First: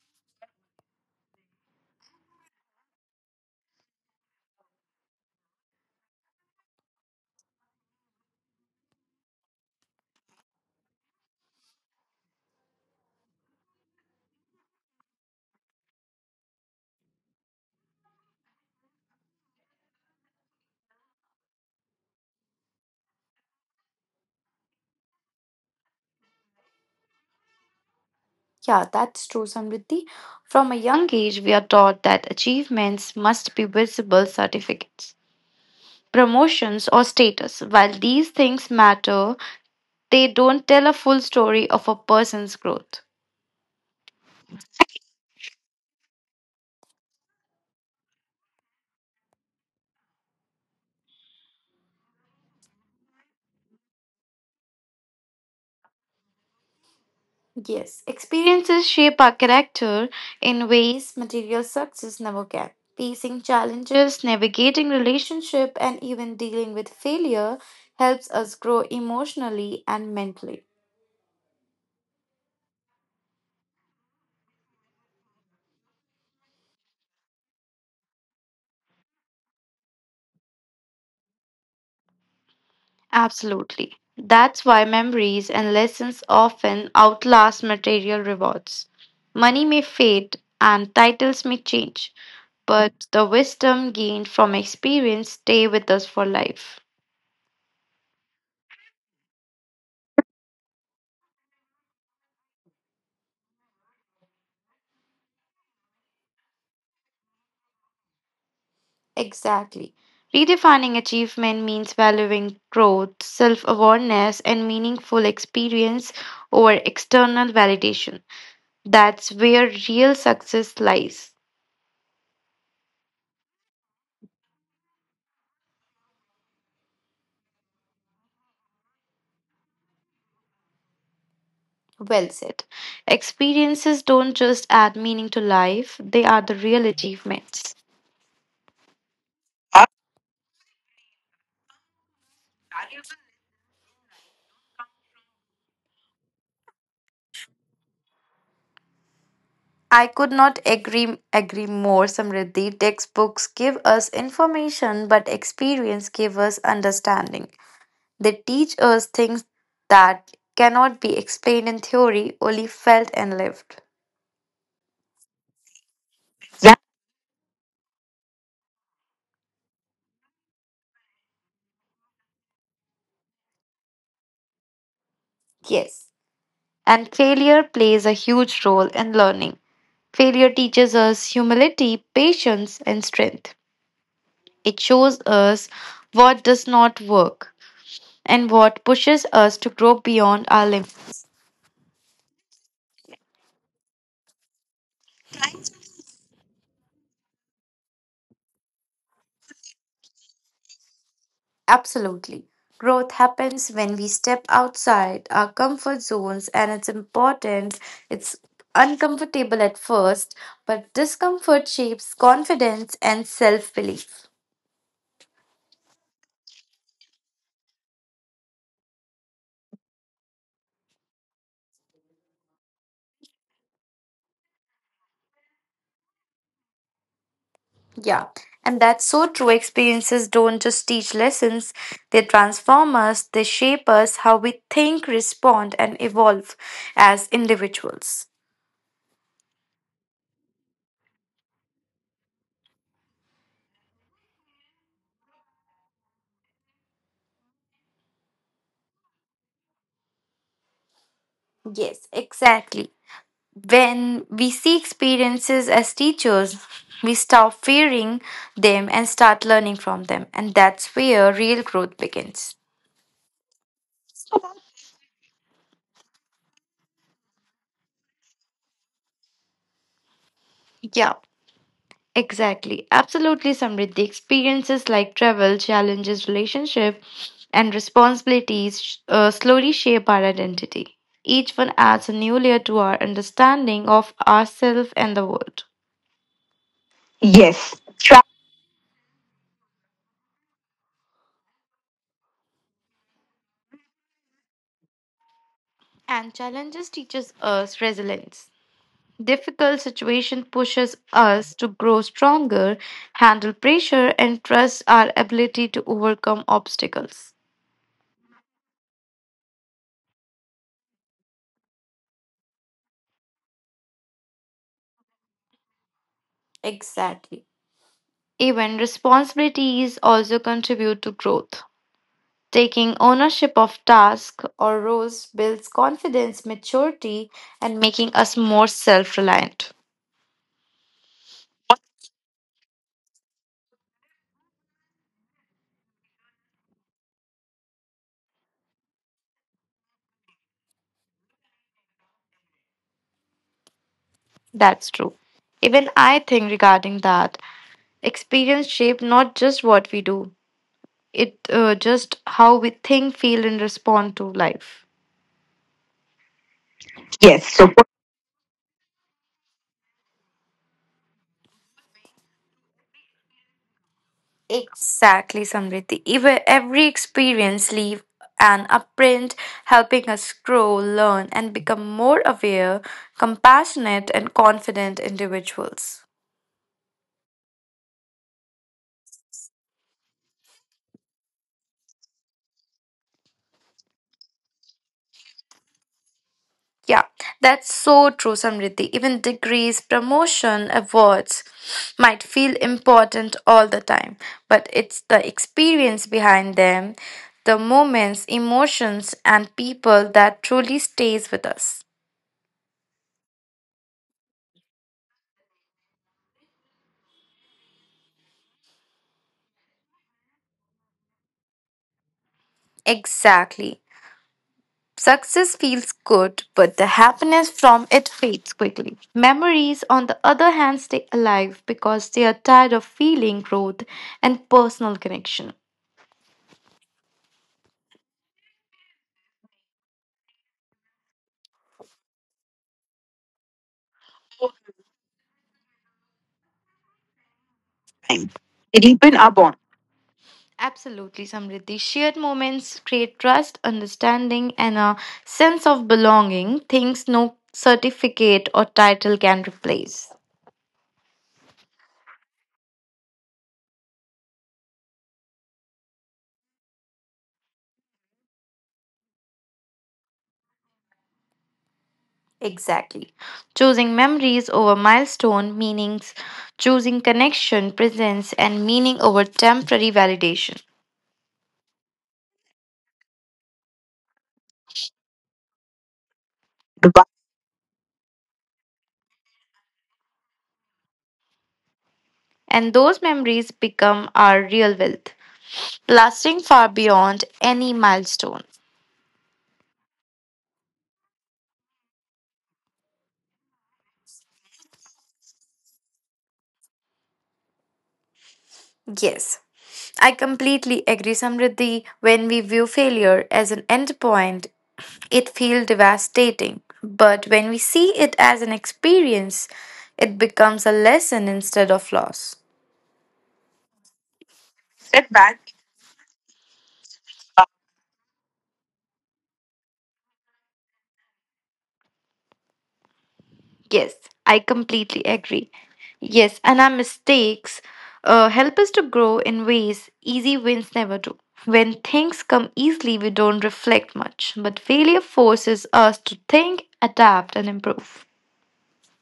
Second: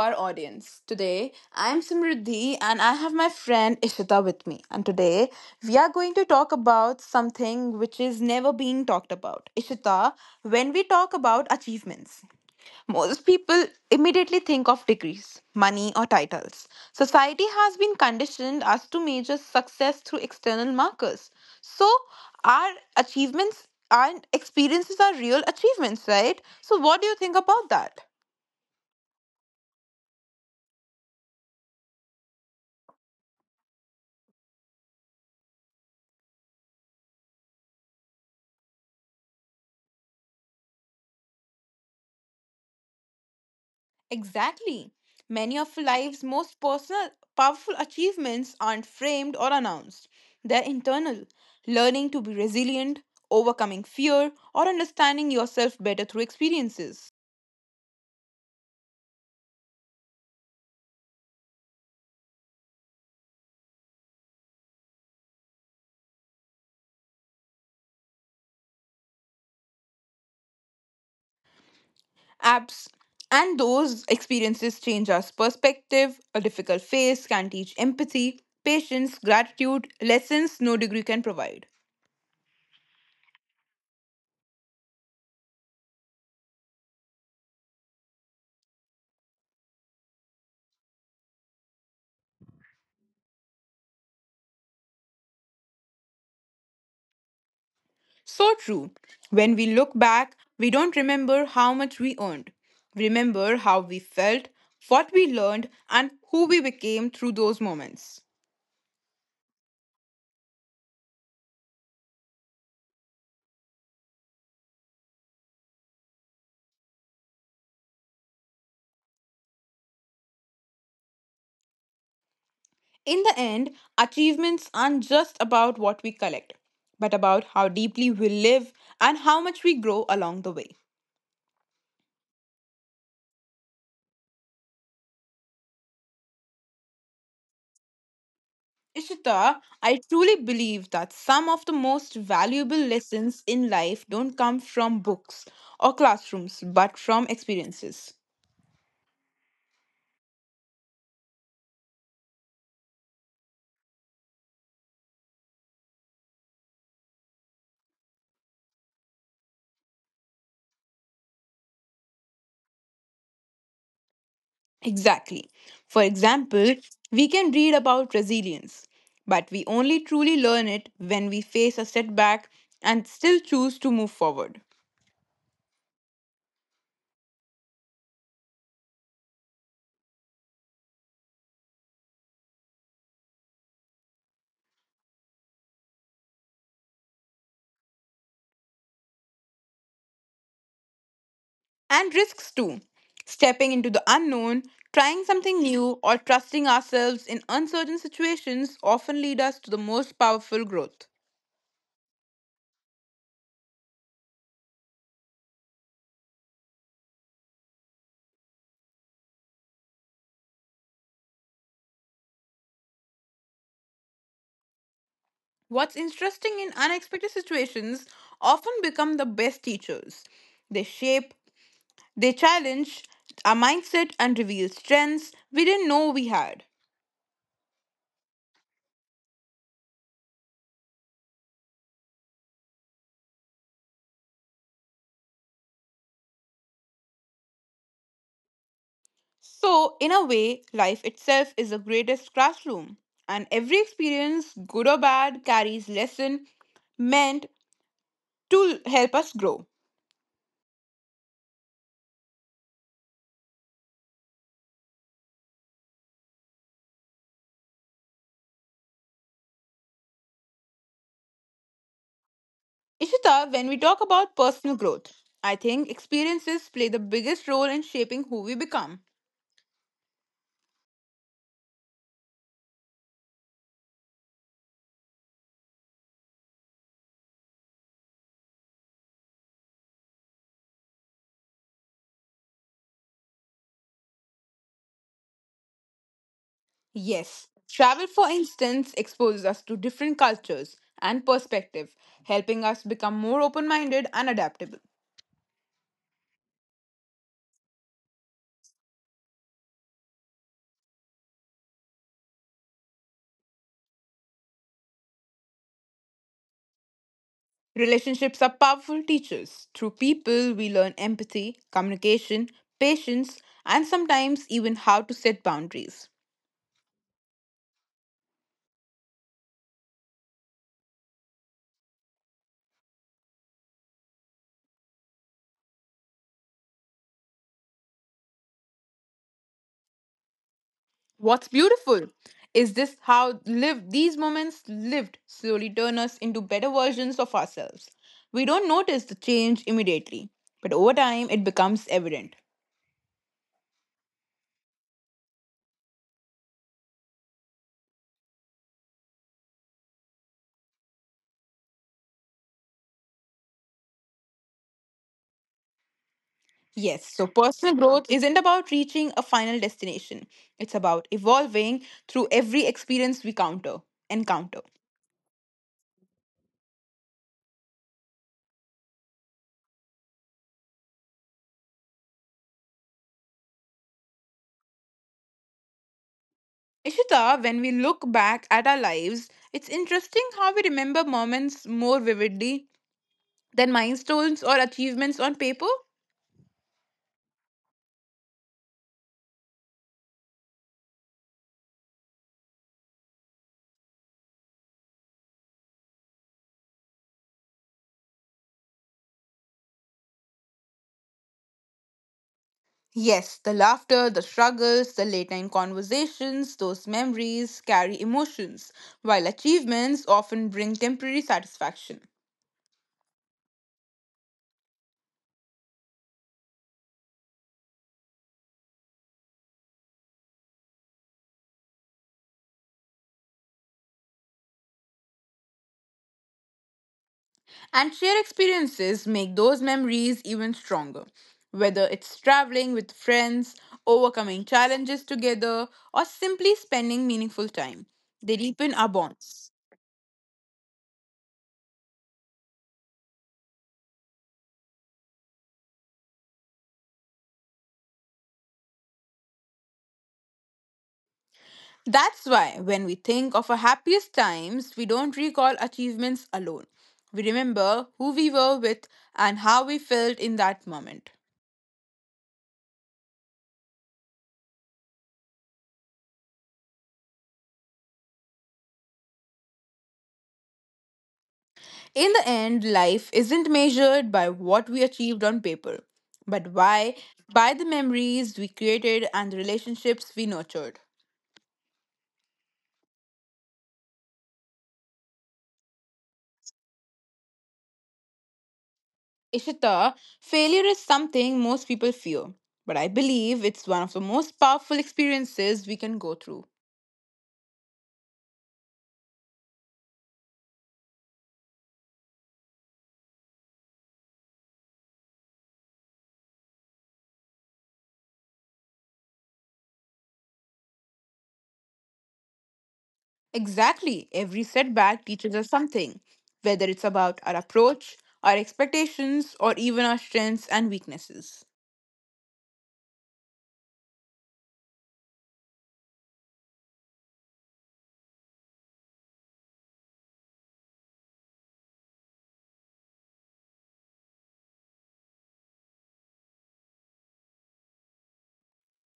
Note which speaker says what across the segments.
Speaker 1: our audience. Today, I am Simriddhi and I have my friend Ishita with me. And today, we are going to talk about something which is never being talked about. Ishita, when we talk about achievements, most people immediately think of degrees, money, or titles. Society has been conditioned as to measure success through external markers. So, our achievements and experiences are real achievements, right? So, what do you think about that?
Speaker 2: Yeah, that's true, Samriddhi. From a young age, we are taught that achievements must be visible certificates, promotions, or status. While these things matter, they don't tell a full story of a person's growth.
Speaker 1: Exactly. Many of life's most personal, powerful achievements aren't framed or announced. They're internal. Learning to be resilient, overcoming fear, or understanding yourself better through experiences.
Speaker 2: Yes, experiences shape our character in ways material success never can. Facing challenges, navigating relationship, and even dealing with failure helps us grow emotionally and mentally.
Speaker 1: Apps and those experiences change our perspective. A difficult phase can teach empathy, patience, gratitude, lessons no degree can provide.
Speaker 2: Absolutely. That's why memories and lessons often outlast material rewards. Money may fade and titles may change, but the wisdom gained from experience stay with us for life.
Speaker 1: So true. When we look back, we don't remember how much we earned. We remember how we felt, what we learned, and who we became through those moments.
Speaker 2: Exactly. Redefining achievement means valuing growth, self awareness, and meaningful experience over external validation. That's where real success lies.
Speaker 1: In the end, achievements aren't just about what we collect, but about how deeply we live and how much we grow along the way.
Speaker 2: Well said. Experiences don't just add meaning to life, they are the real achievements.
Speaker 1: Ishita, I truly believe that some of the most valuable lessons in life don't come from books or classrooms, but from experiences.
Speaker 2: I could not agree more, Samriddhi. Textbooks give us information, but experience give us understanding. They teach us things that cannot be explained in theory, only felt and lived.
Speaker 1: Exactly. For
Speaker 2: Yeah.
Speaker 1: example, we can read about resilience, but we only truly learn it when we face a setback and still choose to move forward.
Speaker 2: Yes. And failure plays a huge role in learning. Failure teaches us humility, patience, and strength. It shows us what does not work and what pushes us to grow beyond our limits.
Speaker 1: And risks too. Stepping into the unknown, trying something new, or trusting ourselves in uncertain situations often lead us to the most powerful growth.
Speaker 2: Absolutely. Growth happens when we step outside our comfort zones, and it's important. It's uncomfortable at first, but discomfort shapes confidence and self belief.
Speaker 1: What's interesting in unexpected situations often become the best teachers. They shape They challenge our mindset and reveal strengths we didn't know we had.
Speaker 2: Yeah, and that's so true. Experiences don't just teach lessons, they transform us, they shape us, how we think, respond, and evolve as individuals.
Speaker 1: So, in a way, life itself is the greatest classroom, and every experience, good or bad, carries lesson meant to help us grow.
Speaker 2: Yes, exactly. When we see experiences as teachers, we stop fearing them and start learning from them. And that's where real growth begins.
Speaker 1: Ishita, when we talk about personal growth, I think experiences play the biggest role in shaping who we become.
Speaker 2: Yeah, exactly. Absolutely, Samriddhi. Experiences like travel, challenges, relationship, and responsibilities slowly shape our identity. Each one adds a new layer to our understanding of ourselves and the world.
Speaker 1: Yes,
Speaker 2: Yes.
Speaker 1: travel, for instance, exposes us to different cultures and perspectives, helping us become more open minded and adaptable.
Speaker 2: And challenges teaches us resilience. Difficult situation pushes us to grow stronger, handle pressure, and trust our ability to overcome obstacles.
Speaker 1: Relationships are powerful teachers. Through people, we learn empathy, communication, patience, and sometimes even how to set boundaries.
Speaker 2: Exactly. Even responsibilities also contribute to growth. Taking ownership of tasks or roles builds confidence, maturity, and making us more self reliant.
Speaker 1: What's beautiful is this how live these moments lived slowly turn us into better versions of ourselves. We don't notice the change immediately, but over time it becomes evident.
Speaker 2: That's true. Even I think regarding that, experience shape not just what we do, it just how we think, feel, and respond to life.
Speaker 1: Yes, so
Speaker 2: Yes.
Speaker 1: personal growth isn't about reaching a final destination. It's about evolving through every experience we counter encounter.
Speaker 2: Exactly, Samriti. Even every experience leave an imprint, helping us grow, learn, and become more aware, compassionate, and confident individuals.
Speaker 1: Ishita, when we look back at our lives, it's interesting how we remember moments more vividly than milestones or achievements on paper.
Speaker 2: Yeah, that's so true, Samriddhi. Even degrees, promotion, awards might feel important all the time, but it's the experience behind them, the moments, emotions, and people that truly stays with us.
Speaker 1: Yes, the laughter, the struggles, the late night conversations, those memories carry emotions, while achievements often bring temporary satisfaction.
Speaker 2: Exactly. Success feels good, but the happiness from it fades quickly. Memories, on the other hand, stay alive because they are tired of feeling growth and personal connection.
Speaker 1: And shared experiences make those memories even stronger. Whether it's traveling with friends, overcoming challenges together, or simply spending meaningful time, they deepen our bonds.
Speaker 2: Absolutely, Samriddhi. Shared moments create trust, understanding, and a sense of belonging, things no certificate or title can replace.
Speaker 1: That's why when we think of our happiest times, we don't recall achievements alone. We remember who we were with and how we felt in that moment.
Speaker 2: Exactly. Choosing memories over milestone meanings, choosing connection, presence, and meaning over temporary validation.
Speaker 1: In the end, life isn't measured by what we achieved on paper, but why? By the memories we created and the relationships we nurtured.
Speaker 2: And those memories become our real wealth, lasting far beyond any milestone.
Speaker 1: Ishita, failure is something most people fear, but I believe it's one of the most powerful experiences we can go through.
Speaker 2: Yes, I completely agree, Samriddhi. When we view failure as an end point, it feels devastating. But when we see it as an experience, it becomes a lesson instead of loss.
Speaker 1: Exactly, every setback teaches
Speaker 2: Setback.
Speaker 1: us something, whether it's about our approach, our expectations, or even our strengths and weaknesses.
Speaker 2: Yes, I completely agree. Yes, and our mistakes help us to grow in ways easy wins never do. When things come easily, we don't reflect much, but failure forces us to think, adapt, and improve.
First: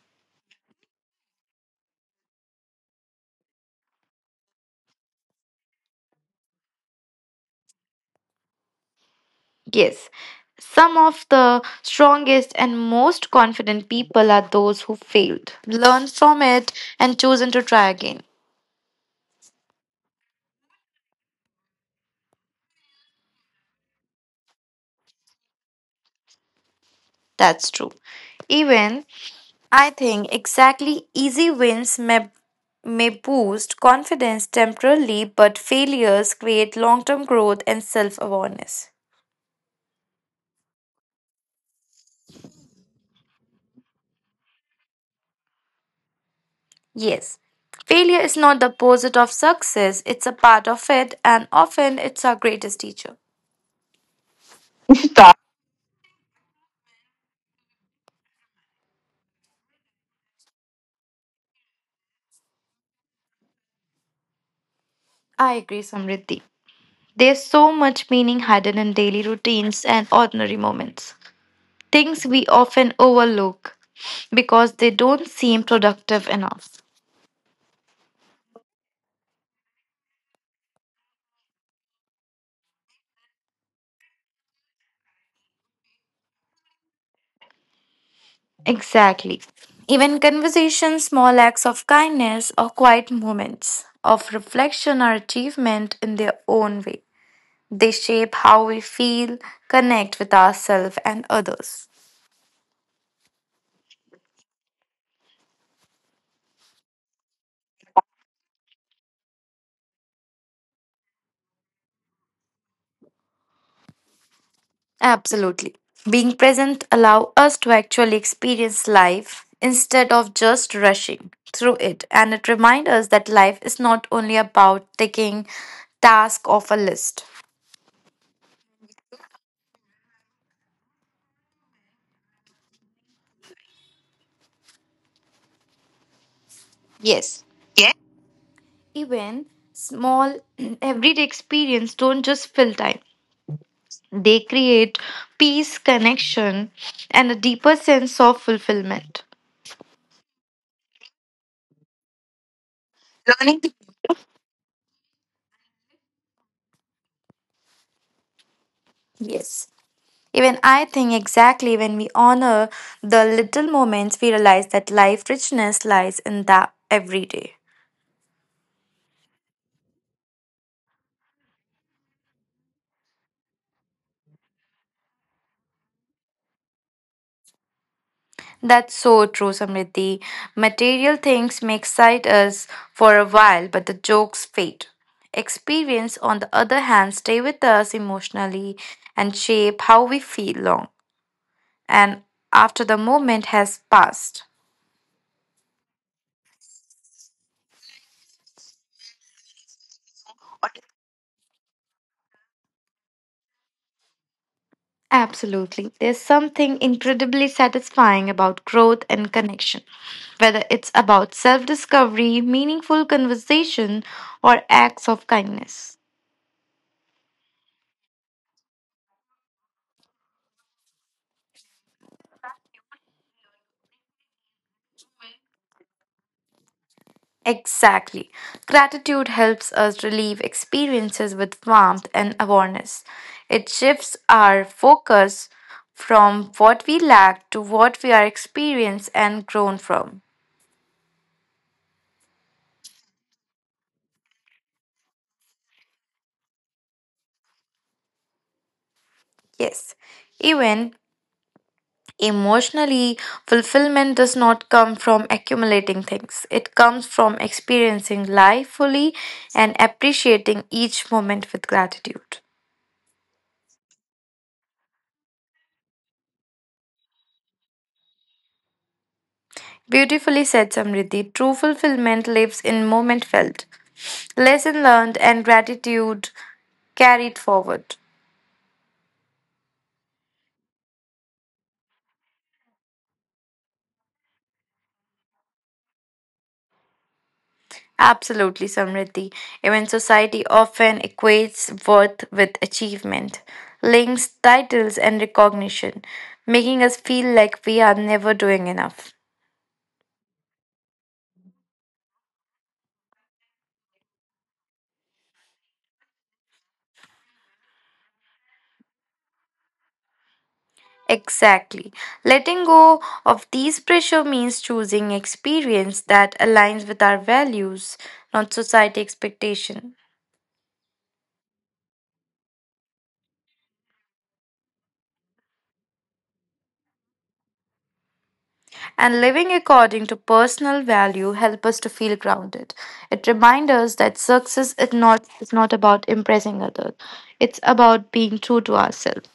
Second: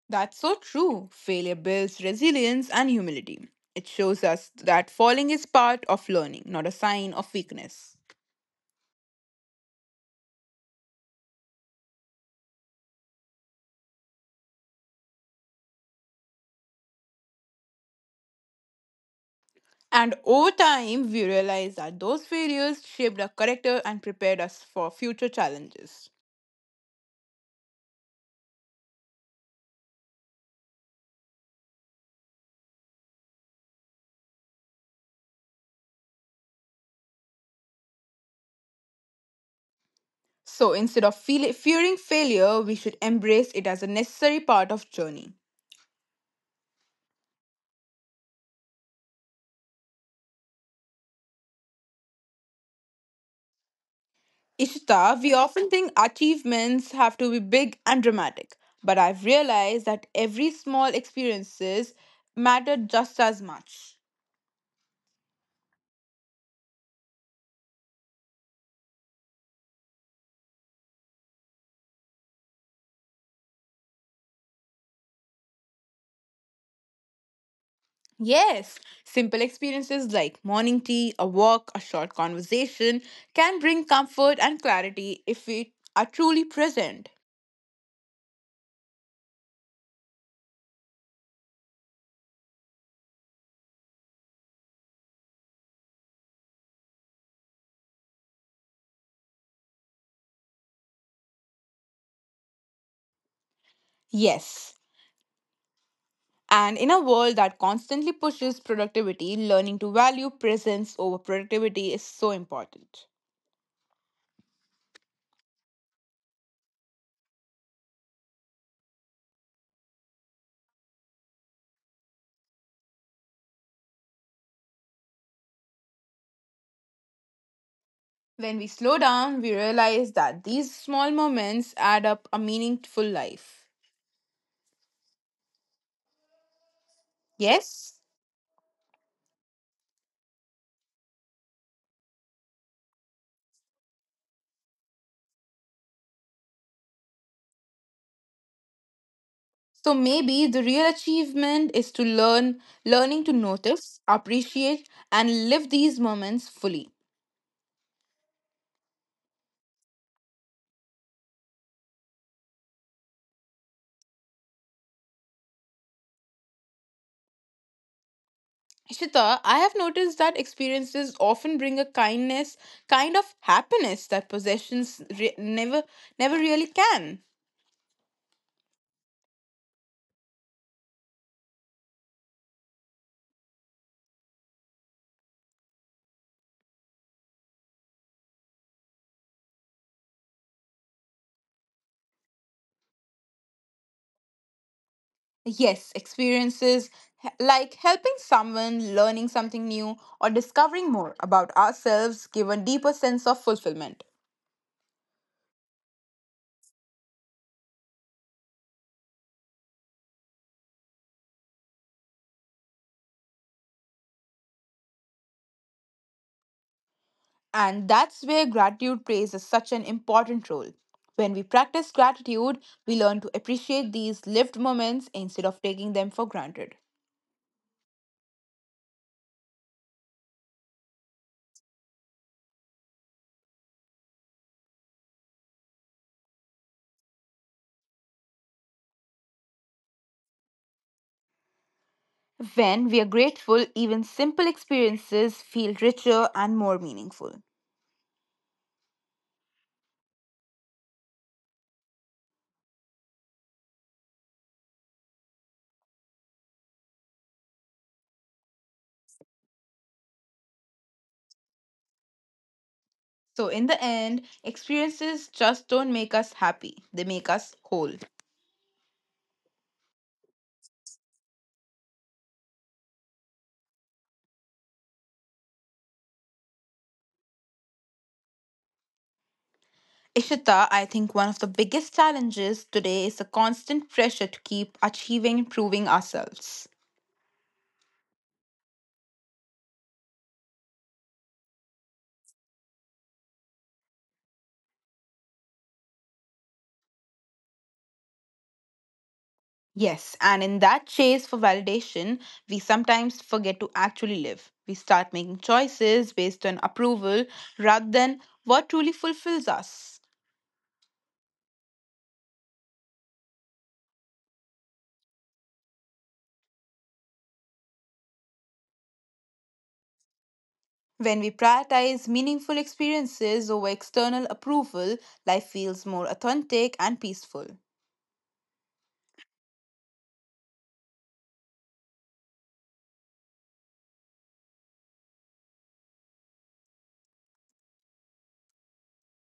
Speaker 1: That's so true. Failure builds resilience and humility. It shows us that falling is part of learning, not a sign of weakness.
Speaker 2: Yes, some of the strongest and most confident people are those who failed, learned from it, and chosen to try again.
Speaker 1: And over time, we realize that those failures shaped our character and prepared us for future challenges.
Speaker 2: That's true. Even I think exactly easy wins may boost confidence temporarily, but failures create long term growth and self awareness.
Speaker 1: So instead of fearing failure, we should embrace it as a necessary part of journey.
Speaker 2: Yes, failure is not the opposite of success, it's a part of it, and often it's our greatest teacher.
Speaker 1: Ishita, we often think achievements have to be big and dramatic, but I've realized that every small experiences matter just as much.
Speaker 2: I agree, Samriddhi. There's so much meaning hidden in daily routines and ordinary moments. Things we often overlook because they don't seem productive enough.
Speaker 1: Yes, simple experiences like morning tea, a walk, a short conversation can bring comfort and clarity if we are truly present.
Speaker 2: Exactly. Even conversations, small acts of kindness, or quiet moments of reflection are achievement in their own way. They shape how we feel, connect with ourselves and others.
Speaker 1: Yes, and in a world that constantly pushes productivity, learning to value presence over productivity is so important.
Speaker 2: Absolutely. Being present allow us to actually experience life instead of just rushing through it, and it reminds us that life is not only about taking task off a list.
Speaker 1: When we slow down, we realize that these small moments add up a meaningful life.
Speaker 2: Yes,
Speaker 1: Yes?
Speaker 2: even small everyday experience don't just fill time. They create peace, connection and a deeper sense of fulfillment.
Speaker 1: So maybe the real achievement is to learning to
Speaker 2: Learning.
Speaker 1: notice, appreciate, and live these moments fully.
Speaker 2: Yes. Even I think exactly when we honor the little moments, we realize that life richness lies in that every day.
Speaker 1: Shita, I have noticed that experiences often bring a kind of happiness that possessions never really can.
Speaker 2: That's so true, Samriddhi. Material things may excite us for a while, but the jokes fade. Experience, on the other hand, stay with us emotionally and shape how we feel long and after the moment has passed.
Speaker 1: Yes, experiences like helping someone, learning something new, or discovering more about ourselves give a deeper sense of fulfillment.
Speaker 2: Absolutely. There's something incredibly satisfying about growth and connection, whether it's about self discovery, meaningful conversation, or acts of kindness.
Speaker 1: And that's where gratitude plays such an important role. When we practice gratitude, we learn to appreciate these lived moments instead of taking them for granted.
Speaker 2: Exactly. Gratitude helps us relieve experiences with warmth and awareness. It shifts our focus from what we lack to what we are experienced and grown from.
Speaker 1: When we are grateful, even simple experiences feel richer and more meaningful.
Speaker 2: Yes. Even emotionally, fulfillment does not come from accumulating things. It comes from experiencing life fully and appreciating each moment with gratitude.
Speaker 1: So, in the end, experiences just don't make us happy, they make us whole.
Speaker 2: Beautifully said, Samriddhi. True fulfillment lives in moment felt, lesson learned, and gratitude carried forward.
Speaker 1: Ishita, I think one of the biggest challenges today is the constant pressure to keep achieving and proving ourselves.
Speaker 2: Absolutely, Samriddhi. Even society often equates worth with achievement, links, titles, and recognition, making us feel like we are never doing enough.
Speaker 1: Yes, and in that chase for validation, we sometimes forget to actually live. We start making choices based on approval rather than what truly fulfills us.
Speaker 2: Exactly. Letting go of these pressure means choosing experience that aligns with our values, not society expectation.
Speaker 1: When we prioritize meaningful experiences over external approval, life feels more authentic and peaceful.
Speaker 2: And living according to personal value help us to feel grounded. It reminds us that success is not about impressing others, it's about being true to ourselves.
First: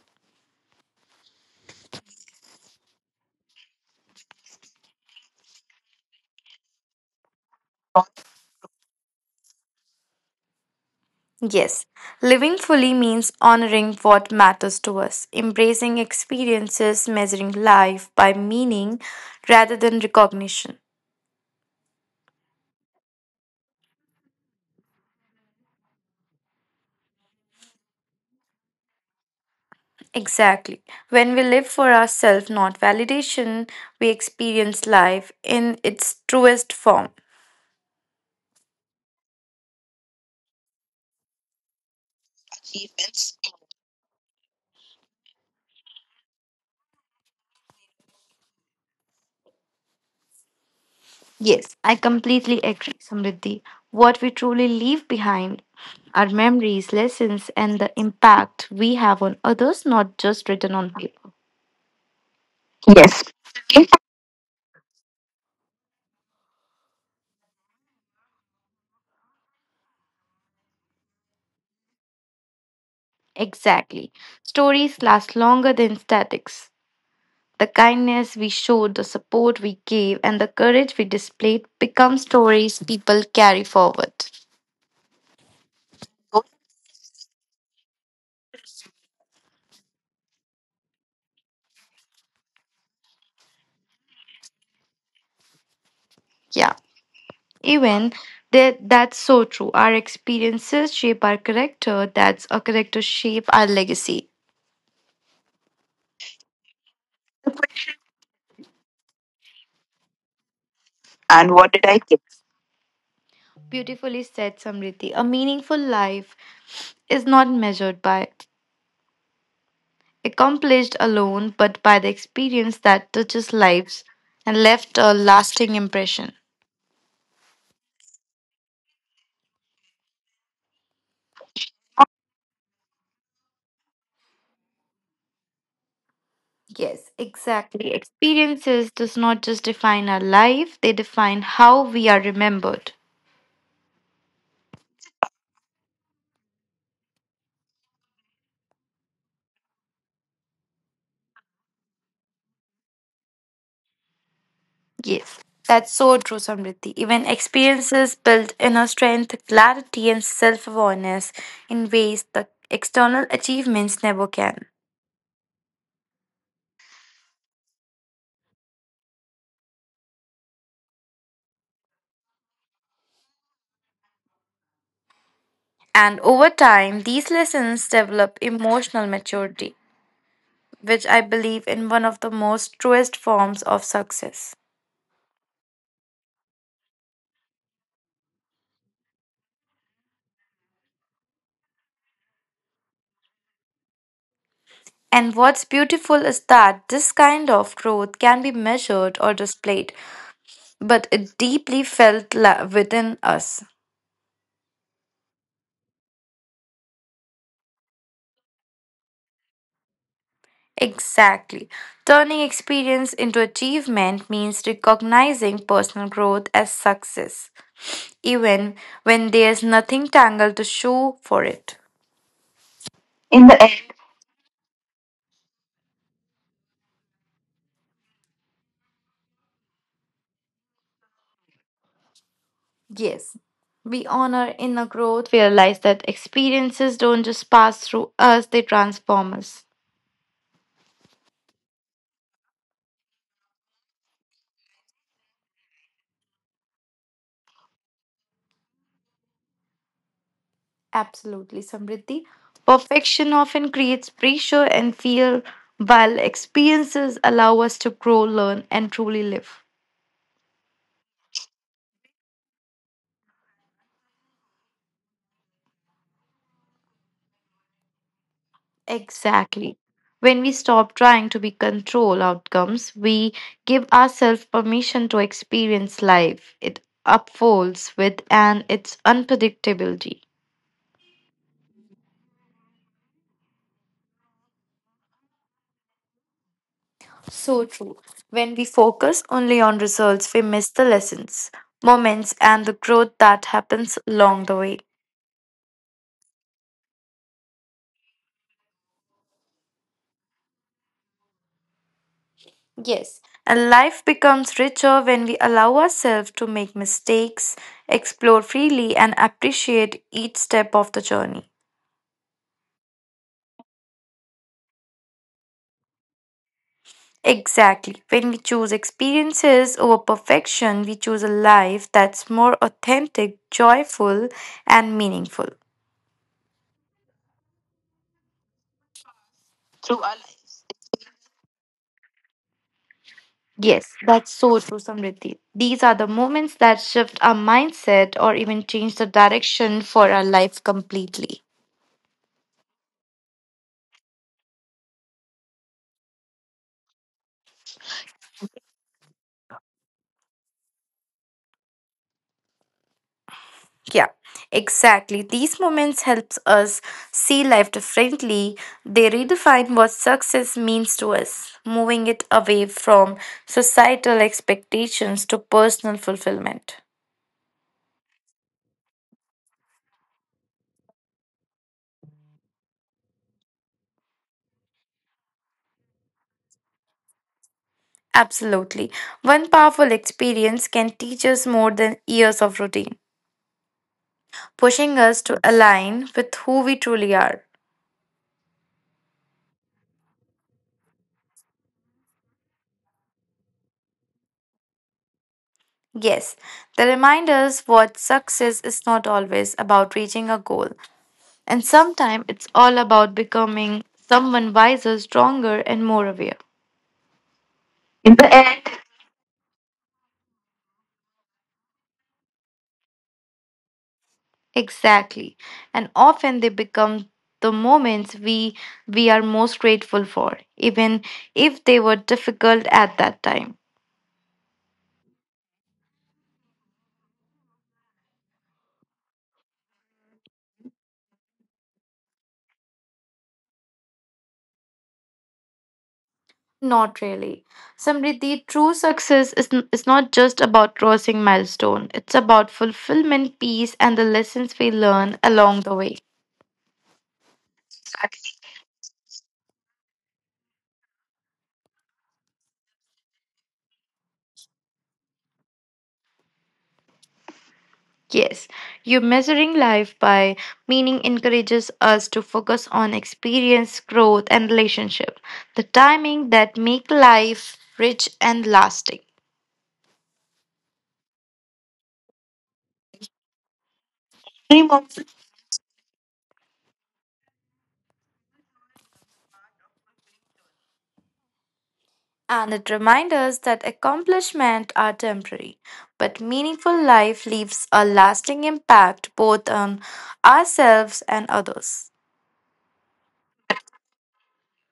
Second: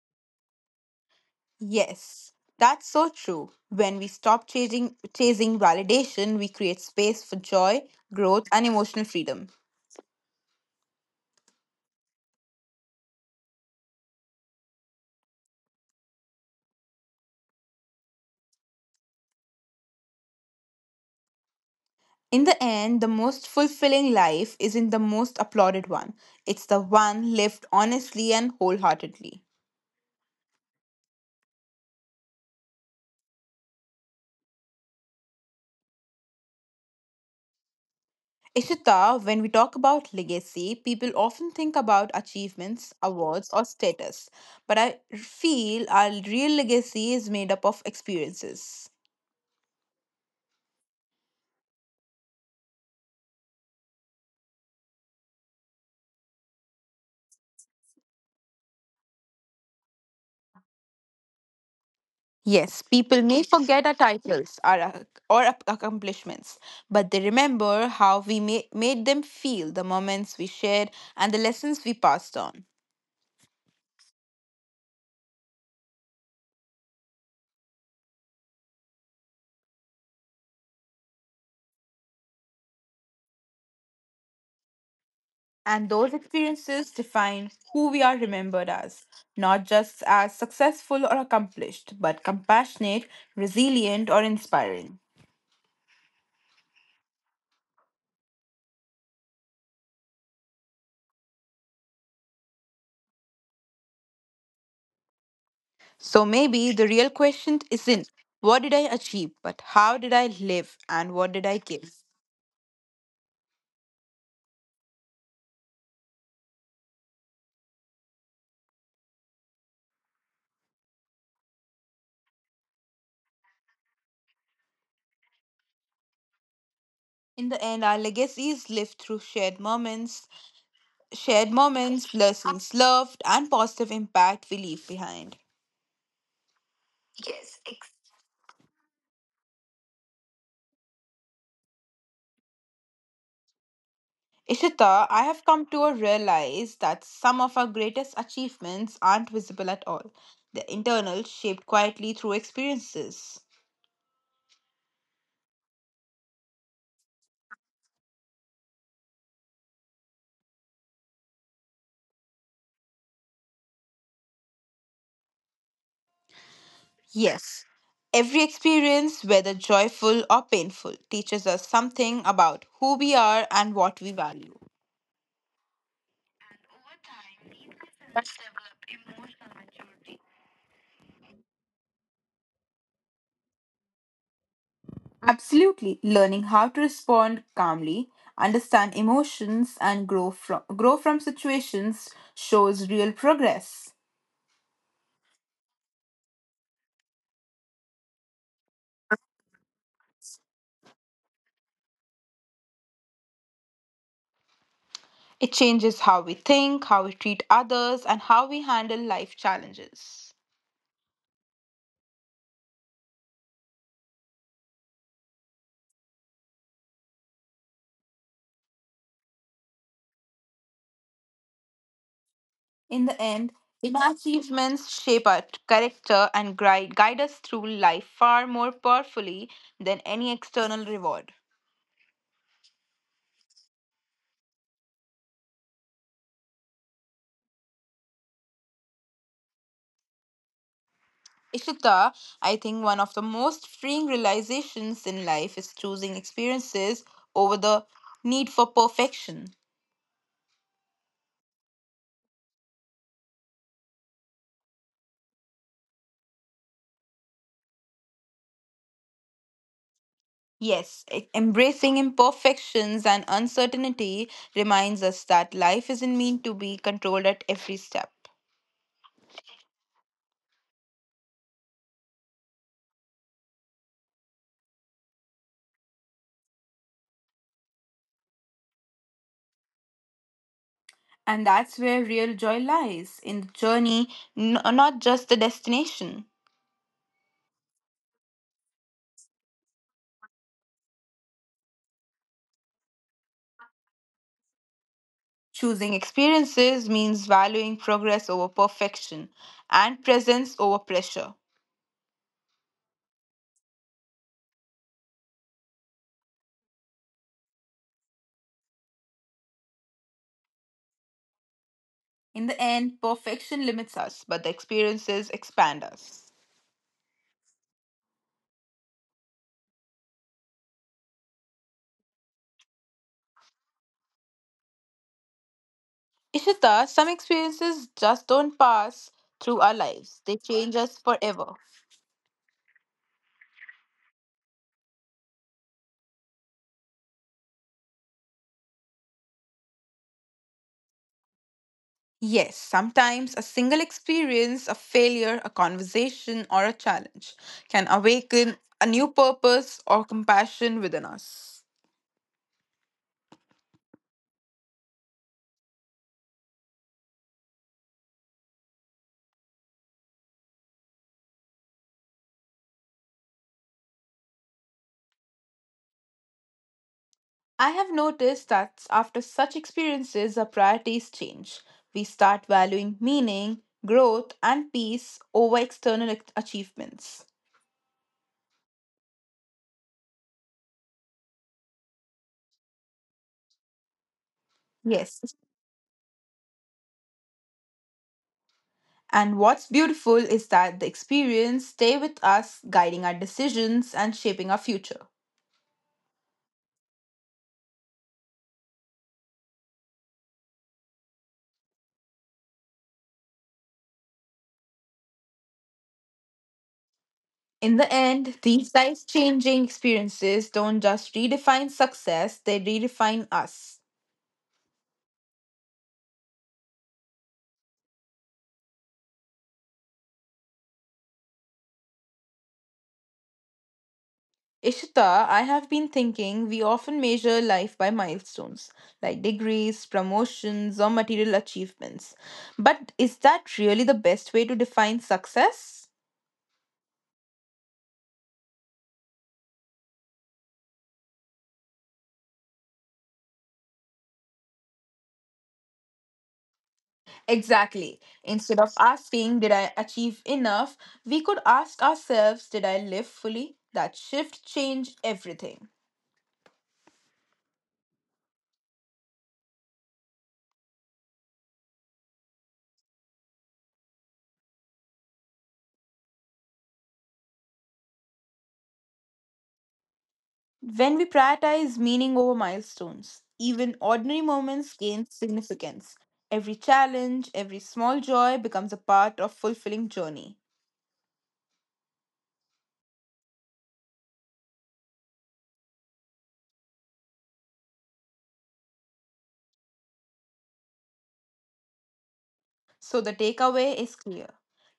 Speaker 1: Yes, that's so true. When we stop chasing validation, we create space for joy, growth, and emotional freedom.
Speaker 2: Yes, living fully means honoring what matters to us, embracing experiences, measuring life by meaning rather than recognition.
Speaker 1: In the end, the most fulfilling life isn't the most applauded one, it's the one lived honestly and wholeheartedly.
Speaker 2: Exactly. When we live for ourselves, not validation, we experience life in its truest form.
Speaker 1: Ishita, when we talk about legacy, people often think about achievements, awards, or status, but I feel our real legacy is made up of experiences.
Speaker 2: Yes, I completely agree, Samriddhi. What we truly leave behind are memories, lessons, and the impact we have on others, not just written on paper.
Speaker 1: Yes,
Speaker 2: Yes.
Speaker 1: people may forget our titles or accomplishments, but they remember how we made them feel, the moments we shared, and the lessons we passed on.
Speaker 2: Exactly. Stories last longer than statics. The kindness we showed, the support we gave, and the courage we displayed become stories people carry forward.
Speaker 1: And those experiences define who we are remembered as, not just as successful or accomplished, but compassionate, resilient, or inspiring.
Speaker 2: Yeah, even that's so true. Our experiences shape our character. That's our character shape our legacy.
Speaker 1: So maybe the real question isn't what did I achieve, but how did I live and what did I give?
Speaker 2: Beautifully said, Samriti. A meaningful life is not measured by accomplished alone, but by the experience that touches lives and left a lasting impression.
Speaker 1: In the end, our legacy is lived through shared moments, lessons loved, and positive impact we leave behind.
Speaker 2: Yes, exactly. Experiences does not just define our life, they define how we are remembered.
Speaker 1: Ishita, I have come to realize that some of our greatest achievements aren't visible at all. They're internal, shaped quietly through experiences.
Speaker 2: Yes. That's so true, Samriti. Even experiences build inner strength, clarity, and self awareness in ways the external achievements never can.
Speaker 1: Yes, every experience, whether joyful or painful, teaches us something about who we are and what we value.
Speaker 2: And over time, these lessons develop emotional maturity, which I believe in one of the most truest forms of success.
Speaker 1: Absolutely, learning how to respond calmly, understand emotions, and grow from situations shows real progress.
Speaker 2: And what's beautiful is that this kind of growth can be measured or displayed, but it deeply felt within us.
Speaker 1: It changes how we think, how we treat others, and how we handle life challenges.
Speaker 2: Exactly. Turning experience into achievement means recognizing personal growth as success, even when there's nothing tangible to show for it.
Speaker 1: In the
Speaker 2: In
Speaker 1: end,
Speaker 2: the end.
Speaker 1: inner achievements shape our character and guide us through life far more powerfully than any external reward.
Speaker 2: Yes, we honor inner growth. We realize that experiences don't just pass through us, they transform us.
Speaker 1: Ishita, I think one of the most freeing realizations in life is choosing experiences over the need for perfection.
Speaker 2: Absolutely, Samriddhi. Perfection often creates pressure and fear, while experiences allow us to grow, learn, and truly live.
Speaker 1: Yes, embracing imperfections and uncertainty reminds us that life isn't meant to be controlled at every step.
Speaker 2: Exactly. When we stop trying to be control outcomes, we give ourselves permission to experience life. It unfolds with and its unpredictability.
Speaker 1: And that's where real joy lies in the journey, not just the destination.
Speaker 2: So true. When we focus only on results, we miss the lessons, moments, and the growth that happens along the way.
Speaker 1: Choosing experiences means valuing progress over perfection and presence over pressure.
Speaker 2: Yes. And life becomes richer when we allow ourselves to make mistakes, explore freely, and appreciate each step of the journey.
Speaker 1: In the end, perfection limits us, but the experiences expand us.
Speaker 2: Exactly. When we choose experiences over perfection, we choose a life that's more authentic, joyful, and meaningful.
Speaker 1: Ishita, some experiences just don't pass through our lives, they change us forever.
Speaker 2: Yes, that's so true, Samriddhi. These are the moments that shift our mindset or even change the direction for our life completely.
Speaker 1: Yes, sometimes a single experience, a failure, a conversation, or a challenge can awaken a new purpose or compassion within us.
Speaker 2: Yeah, exactly. These moments helps us see life differently. They redefine what success means to us, moving it away from societal expectations to personal fulfillment.
Speaker 1: I have noticed that after such experiences, our priorities change. We start valuing meaning, growth, and peace over external achievements.
Speaker 2: Absolutely. One powerful experience can teach us more than years of routine, pushing us
Speaker 1: Yes.
Speaker 2: to align with who we truly are.
Speaker 1: And what's beautiful is that the experience stay with us, guiding our decisions and shaping our future.
Speaker 2: Yes, the reminders what success is not always about reaching a goal, and sometimes it's all about becoming someone wiser, stronger, and more aware.
Speaker 1: In the
Speaker 2: In the
Speaker 1: end,
Speaker 2: end.
Speaker 1: these life changing experiences don't just redefine success, they redefine us.
Speaker 2: Exactly. And often they become the moments we are most grateful for, even if they were difficult at that time.
Speaker 1: Ishita, I have been thinking we often measure life by milestones, like degrees, promotions, or material achievements. But is that really the best way to define success?
Speaker 2: Not really. Samriddhi, true success is not just about crossing milestone. It's about fulfillment, peace, and the lessons we learn along the way.
Speaker 1: Exactly. Instead of asking, did I achieve enough? We could ask ourselves, did I live fully? That shift changed everything.
Speaker 2: Yes, you measuring life by meaning encourages us to focus on experience, growth, and relationship. The timing that make life rich and lasting.
Speaker 1: When we prioritize meaning over milestones, even ordinary moments
Speaker 2: Dream of
Speaker 1: gain significance. Every challenge, every small joy becomes a part of fulfilling journey.
Speaker 2: And it reminds us that accomplishments are temporary, but meaningful life leaves a lasting impact both on ourselves and others.
Speaker 1: So the takeaway is clear.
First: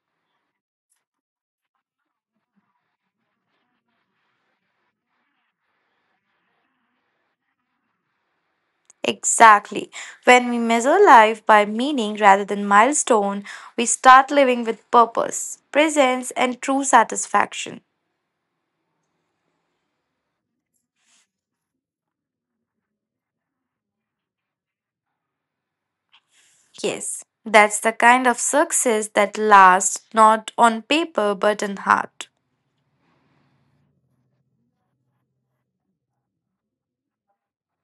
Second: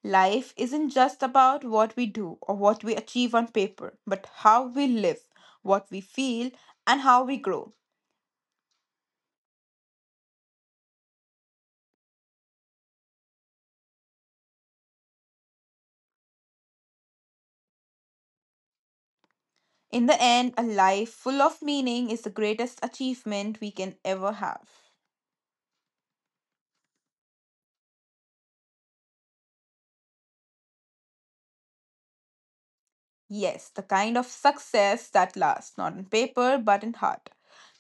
Speaker 1: Life isn't just about what we do or what we achieve on paper, but how we live, what we feel, and how we grow.
Speaker 2: Exactly. When we measure life by meaning rather than milestone, we start living with purpose, presence, and true satisfaction.
Speaker 1: In the end, a life full of meaning is the greatest achievement we can ever have.
Speaker 2: Yes, that's the kind of success that lasts not on paper but in heart.
Speaker 1: Yes, the kind of success that lasts, not on paper, but in heart.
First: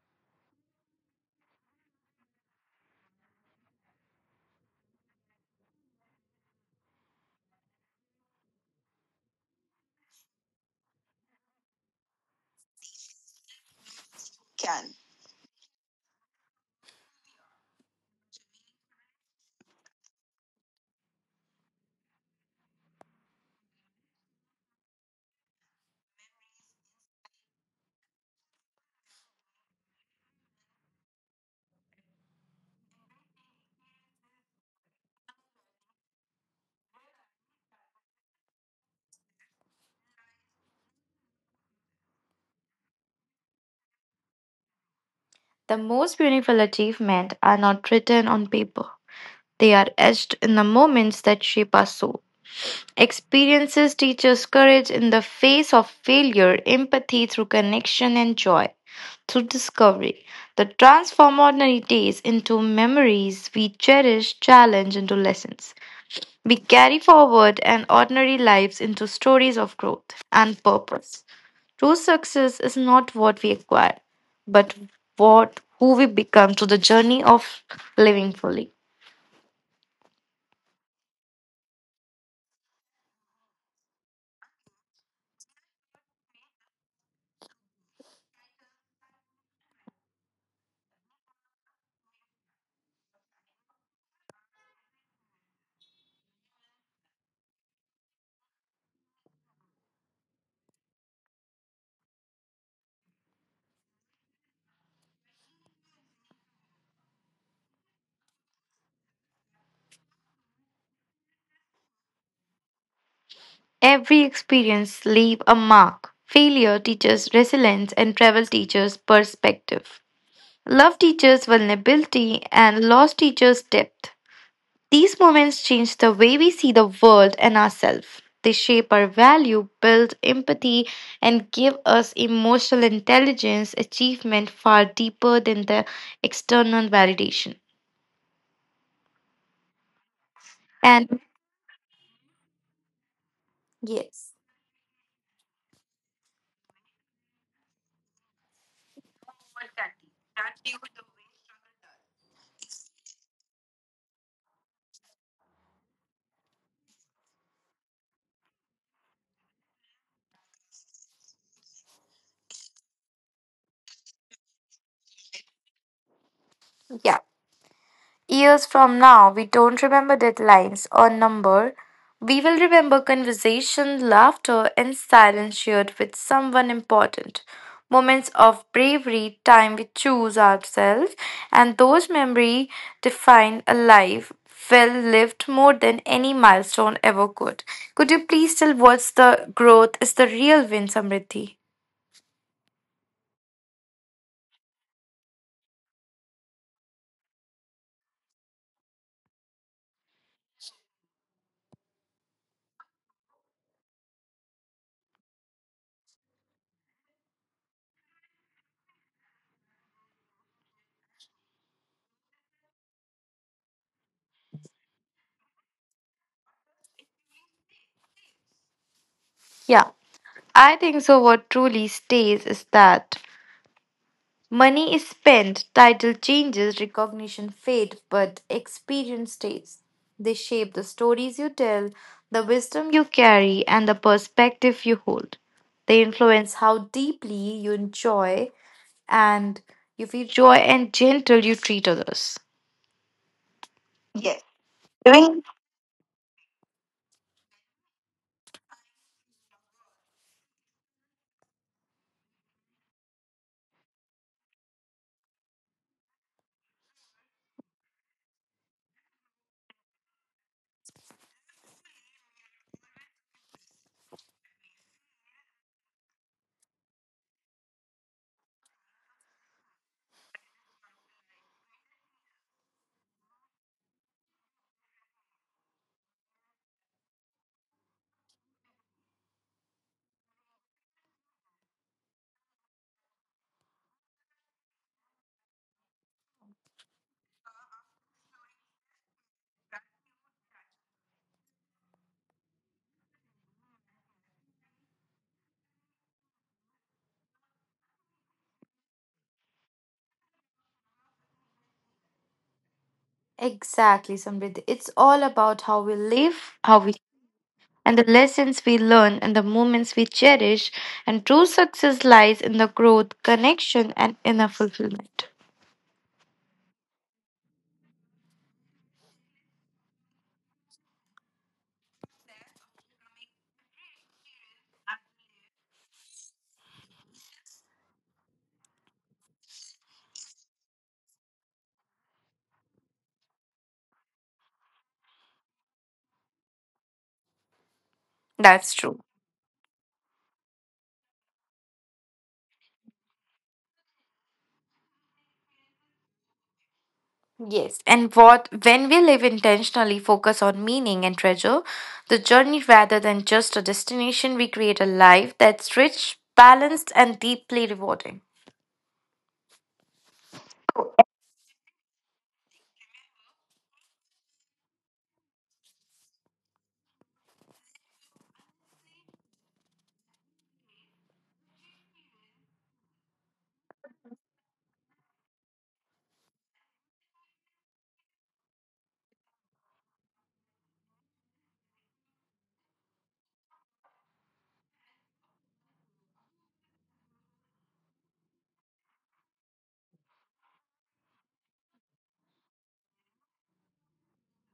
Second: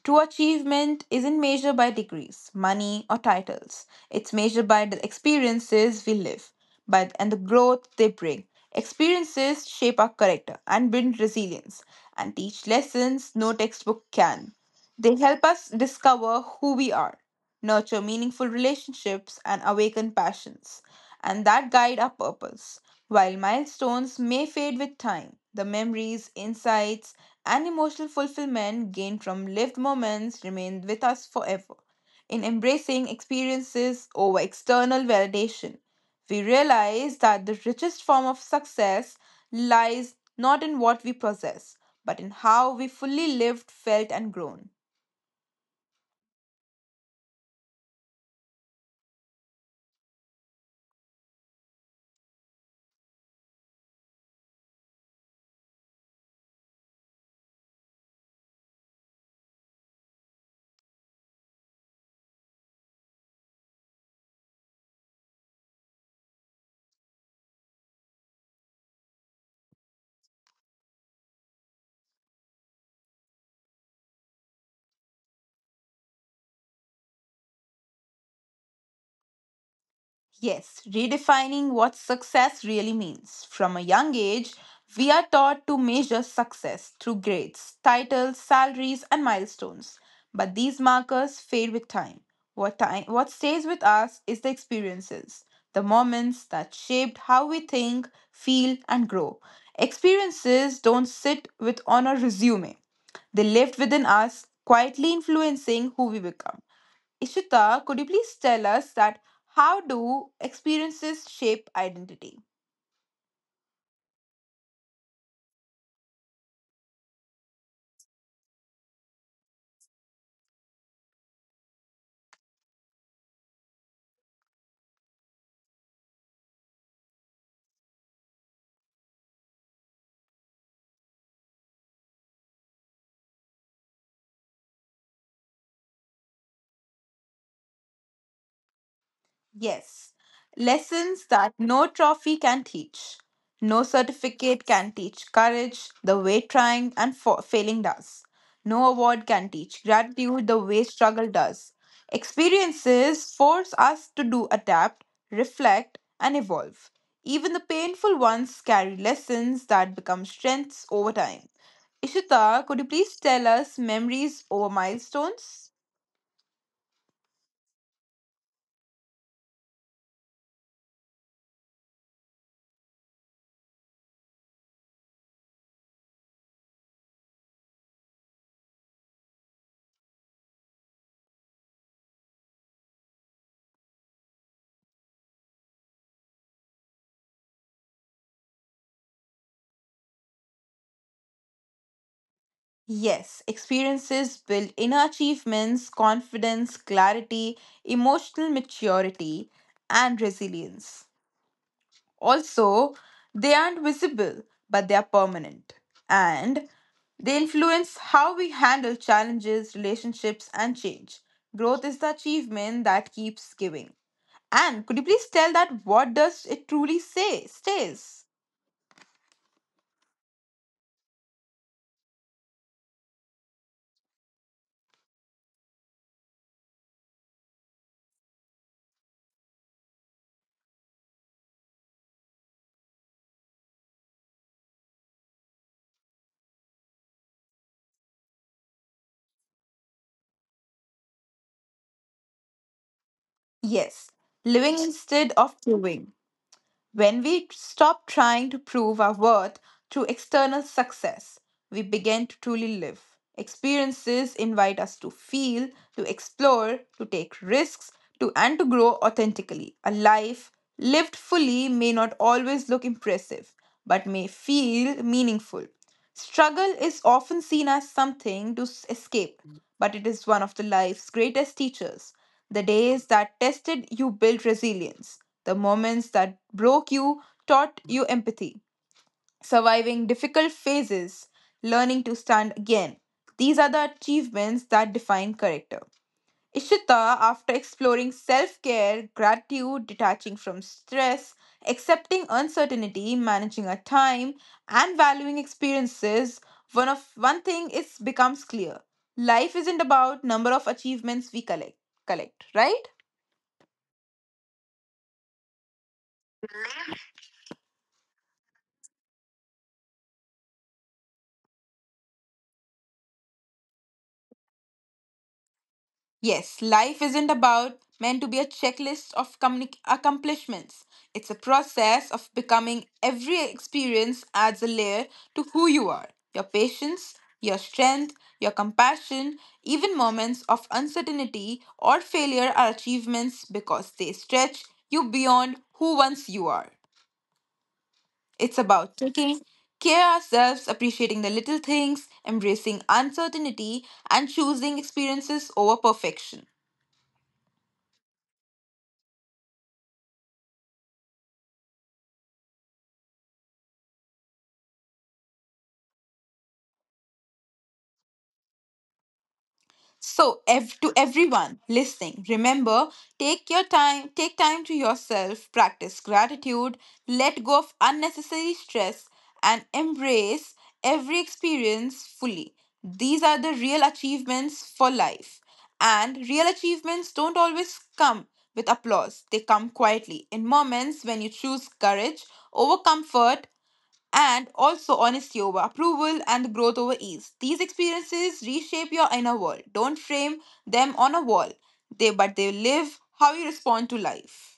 Speaker 1: True achievement isn't measured by degrees, money, or titles. It's measured by the experiences we live by and the growth they bring. Experiences shape our character and build resilience and teach lessons no textbook can. They help us discover who we are, nurture meaningful relationships, and awaken passions, and that guide our purpose. While milestones may fade with time, the memories, insights, and emotional fulfillment gained from lived moments remain with us forever. In embracing experiences over external validation, we realize that the richest form of success lies not in what we possess, but in how we fully lived, felt, and grown.
Speaker 2: The most beautiful achievements are not written on paper. They are etched in the moments that shape our soul. Experiences teach us courage in the face of failure, empathy through connection, and joy through discovery that transform ordinary days into memories we cherish, challenge into lessons. We carry forward and ordinary lives into stories of growth and purpose. True success is not what we acquire, but what who we become through the journey of living fully.
Speaker 1: Yes, redefining what success really means. From a young age, we are taught to measure success through grades, titles, salaries, and milestones. But these markers fade with time. What stays with us is the experiences, the moments that shaped how we think, feel, and grow. Experiences don't sit with on a resume, they lived within us, quietly influencing who we become. Ishita, could you please tell us that how do experiences shape identity?
Speaker 2: Every experience leave a mark. Failure teaches resilience and travel teaches perspective. Love teaches vulnerability and loss teaches depth. These moments change the way we see the world and ourselves. They shape our value, build empathy, and give us emotional intelligence achievement far deeper than the external validation.
Speaker 1: Yes,
Speaker 2: And
Speaker 1: lessons that no trophy can teach, no certificate can teach courage, the way trying and failing does. No award can teach gratitude the way struggle does. Experiences force us to do adapt, reflect, and evolve. Even the painful ones carry lessons that become strengths over time. Ishita, could you please tell us memories over milestones?
Speaker 2: yeah. Years from now, we don't remember deadlines or number. We will remember conversation, laughter, and silence shared with someone important. Moments of bravery, time we choose ourselves, and those memories define a life well lived more than any milestone ever could. Could you please tell what's the growth is the real win, Samriddhi?
Speaker 1: Yes, experiences build inner achievements, confidence, clarity, emotional maturity, and resilience. Also, they aren't visible, but they are permanent. And they influence how we handle challenges, relationships, and change. Growth is the achievement that keeps giving. And could you please tell that what does it truly say stays?
Speaker 2: Yeah, I think so. What truly stays is that money is spent, title changes, recognition fades, but experience stays. They shape the stories you tell, the wisdom you carry, and the perspective you hold. They influence how deeply you enjoy and you feel joy and gentle you treat others.
Speaker 1: Yes,
Speaker 2: Yes.
Speaker 1: living instead
Speaker 2: Doing
Speaker 1: of proving. When we stop trying to prove our worth through external success, we begin to truly live. Experiences invite us to feel, to explore, to take risks, to and to grow authentically. A life lived fully may not always look impressive, but may feel meaningful. Struggle is often seen as something to escape, but it is one of the life's greatest teachers. The days that tested you built resilience. The moments that broke you taught you empathy. Surviving difficult phases, learning to stand again. These are the achievements that define character. Ishita, after exploring self care, gratitude, detaching from stress, accepting uncertainty, managing our time, and valuing experiences, one thing is becomes clear. Life isn't about number of achievements we collect, right?
Speaker 2: Exactly, Samriddhi. It's all about how we live, how we and the lessons we learn and the moments we cherish. And true success lies in the growth, connection, and inner fulfillment.
Speaker 1: Yes, life isn't about meant to be a checklist of accomplishments. It's a process of becoming every experience adds a layer to who you are. Your patience, your strength, your compassion, even moments of uncertainty or failure are achievements because they stretch you beyond who once you are. It's
Speaker 2: That's
Speaker 1: about
Speaker 2: true.
Speaker 1: taking care of ourselves, appreciating the little things, embracing uncertainty, and choosing experiences over perfection.
Speaker 2: Yes, and what when we live intentionally, focus on meaning and treasure the journey rather than just a destination, we create a life that's rich, balanced, and deeply rewarding.
Speaker 1: So, to everyone listening, remember take your time, take time to yourself, practice gratitude, let go of unnecessary stress, and embrace every experience fully. These are the real achievements for life. And real achievements don't always come with applause, they come quietly in moments when you choose courage over comfort and also honesty over approval and growth over ease. These experiences reshape your inner world. Don't frame them on a wall. They live how you respond to life.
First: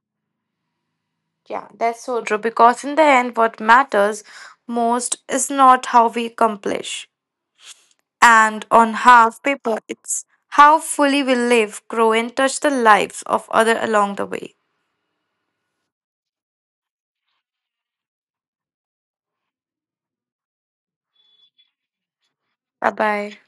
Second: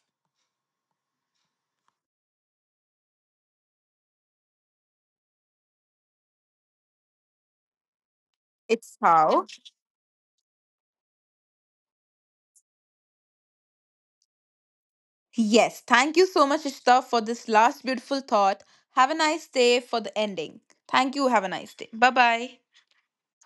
Speaker 2: Yeah, that's so true because in the end, what matters most is not how we accomplish and on
Speaker 1: It's
Speaker 2: half
Speaker 1: how.
Speaker 2: paper, it's how fully we live, grow, and touch the lives of others along the way.
Speaker 1: Yes, thank you so much, Ishta, for this last beautiful thought. Have a nice day for the ending. Thank you. Have a nice day. Bye bye.
Speaker 2: Bye bye.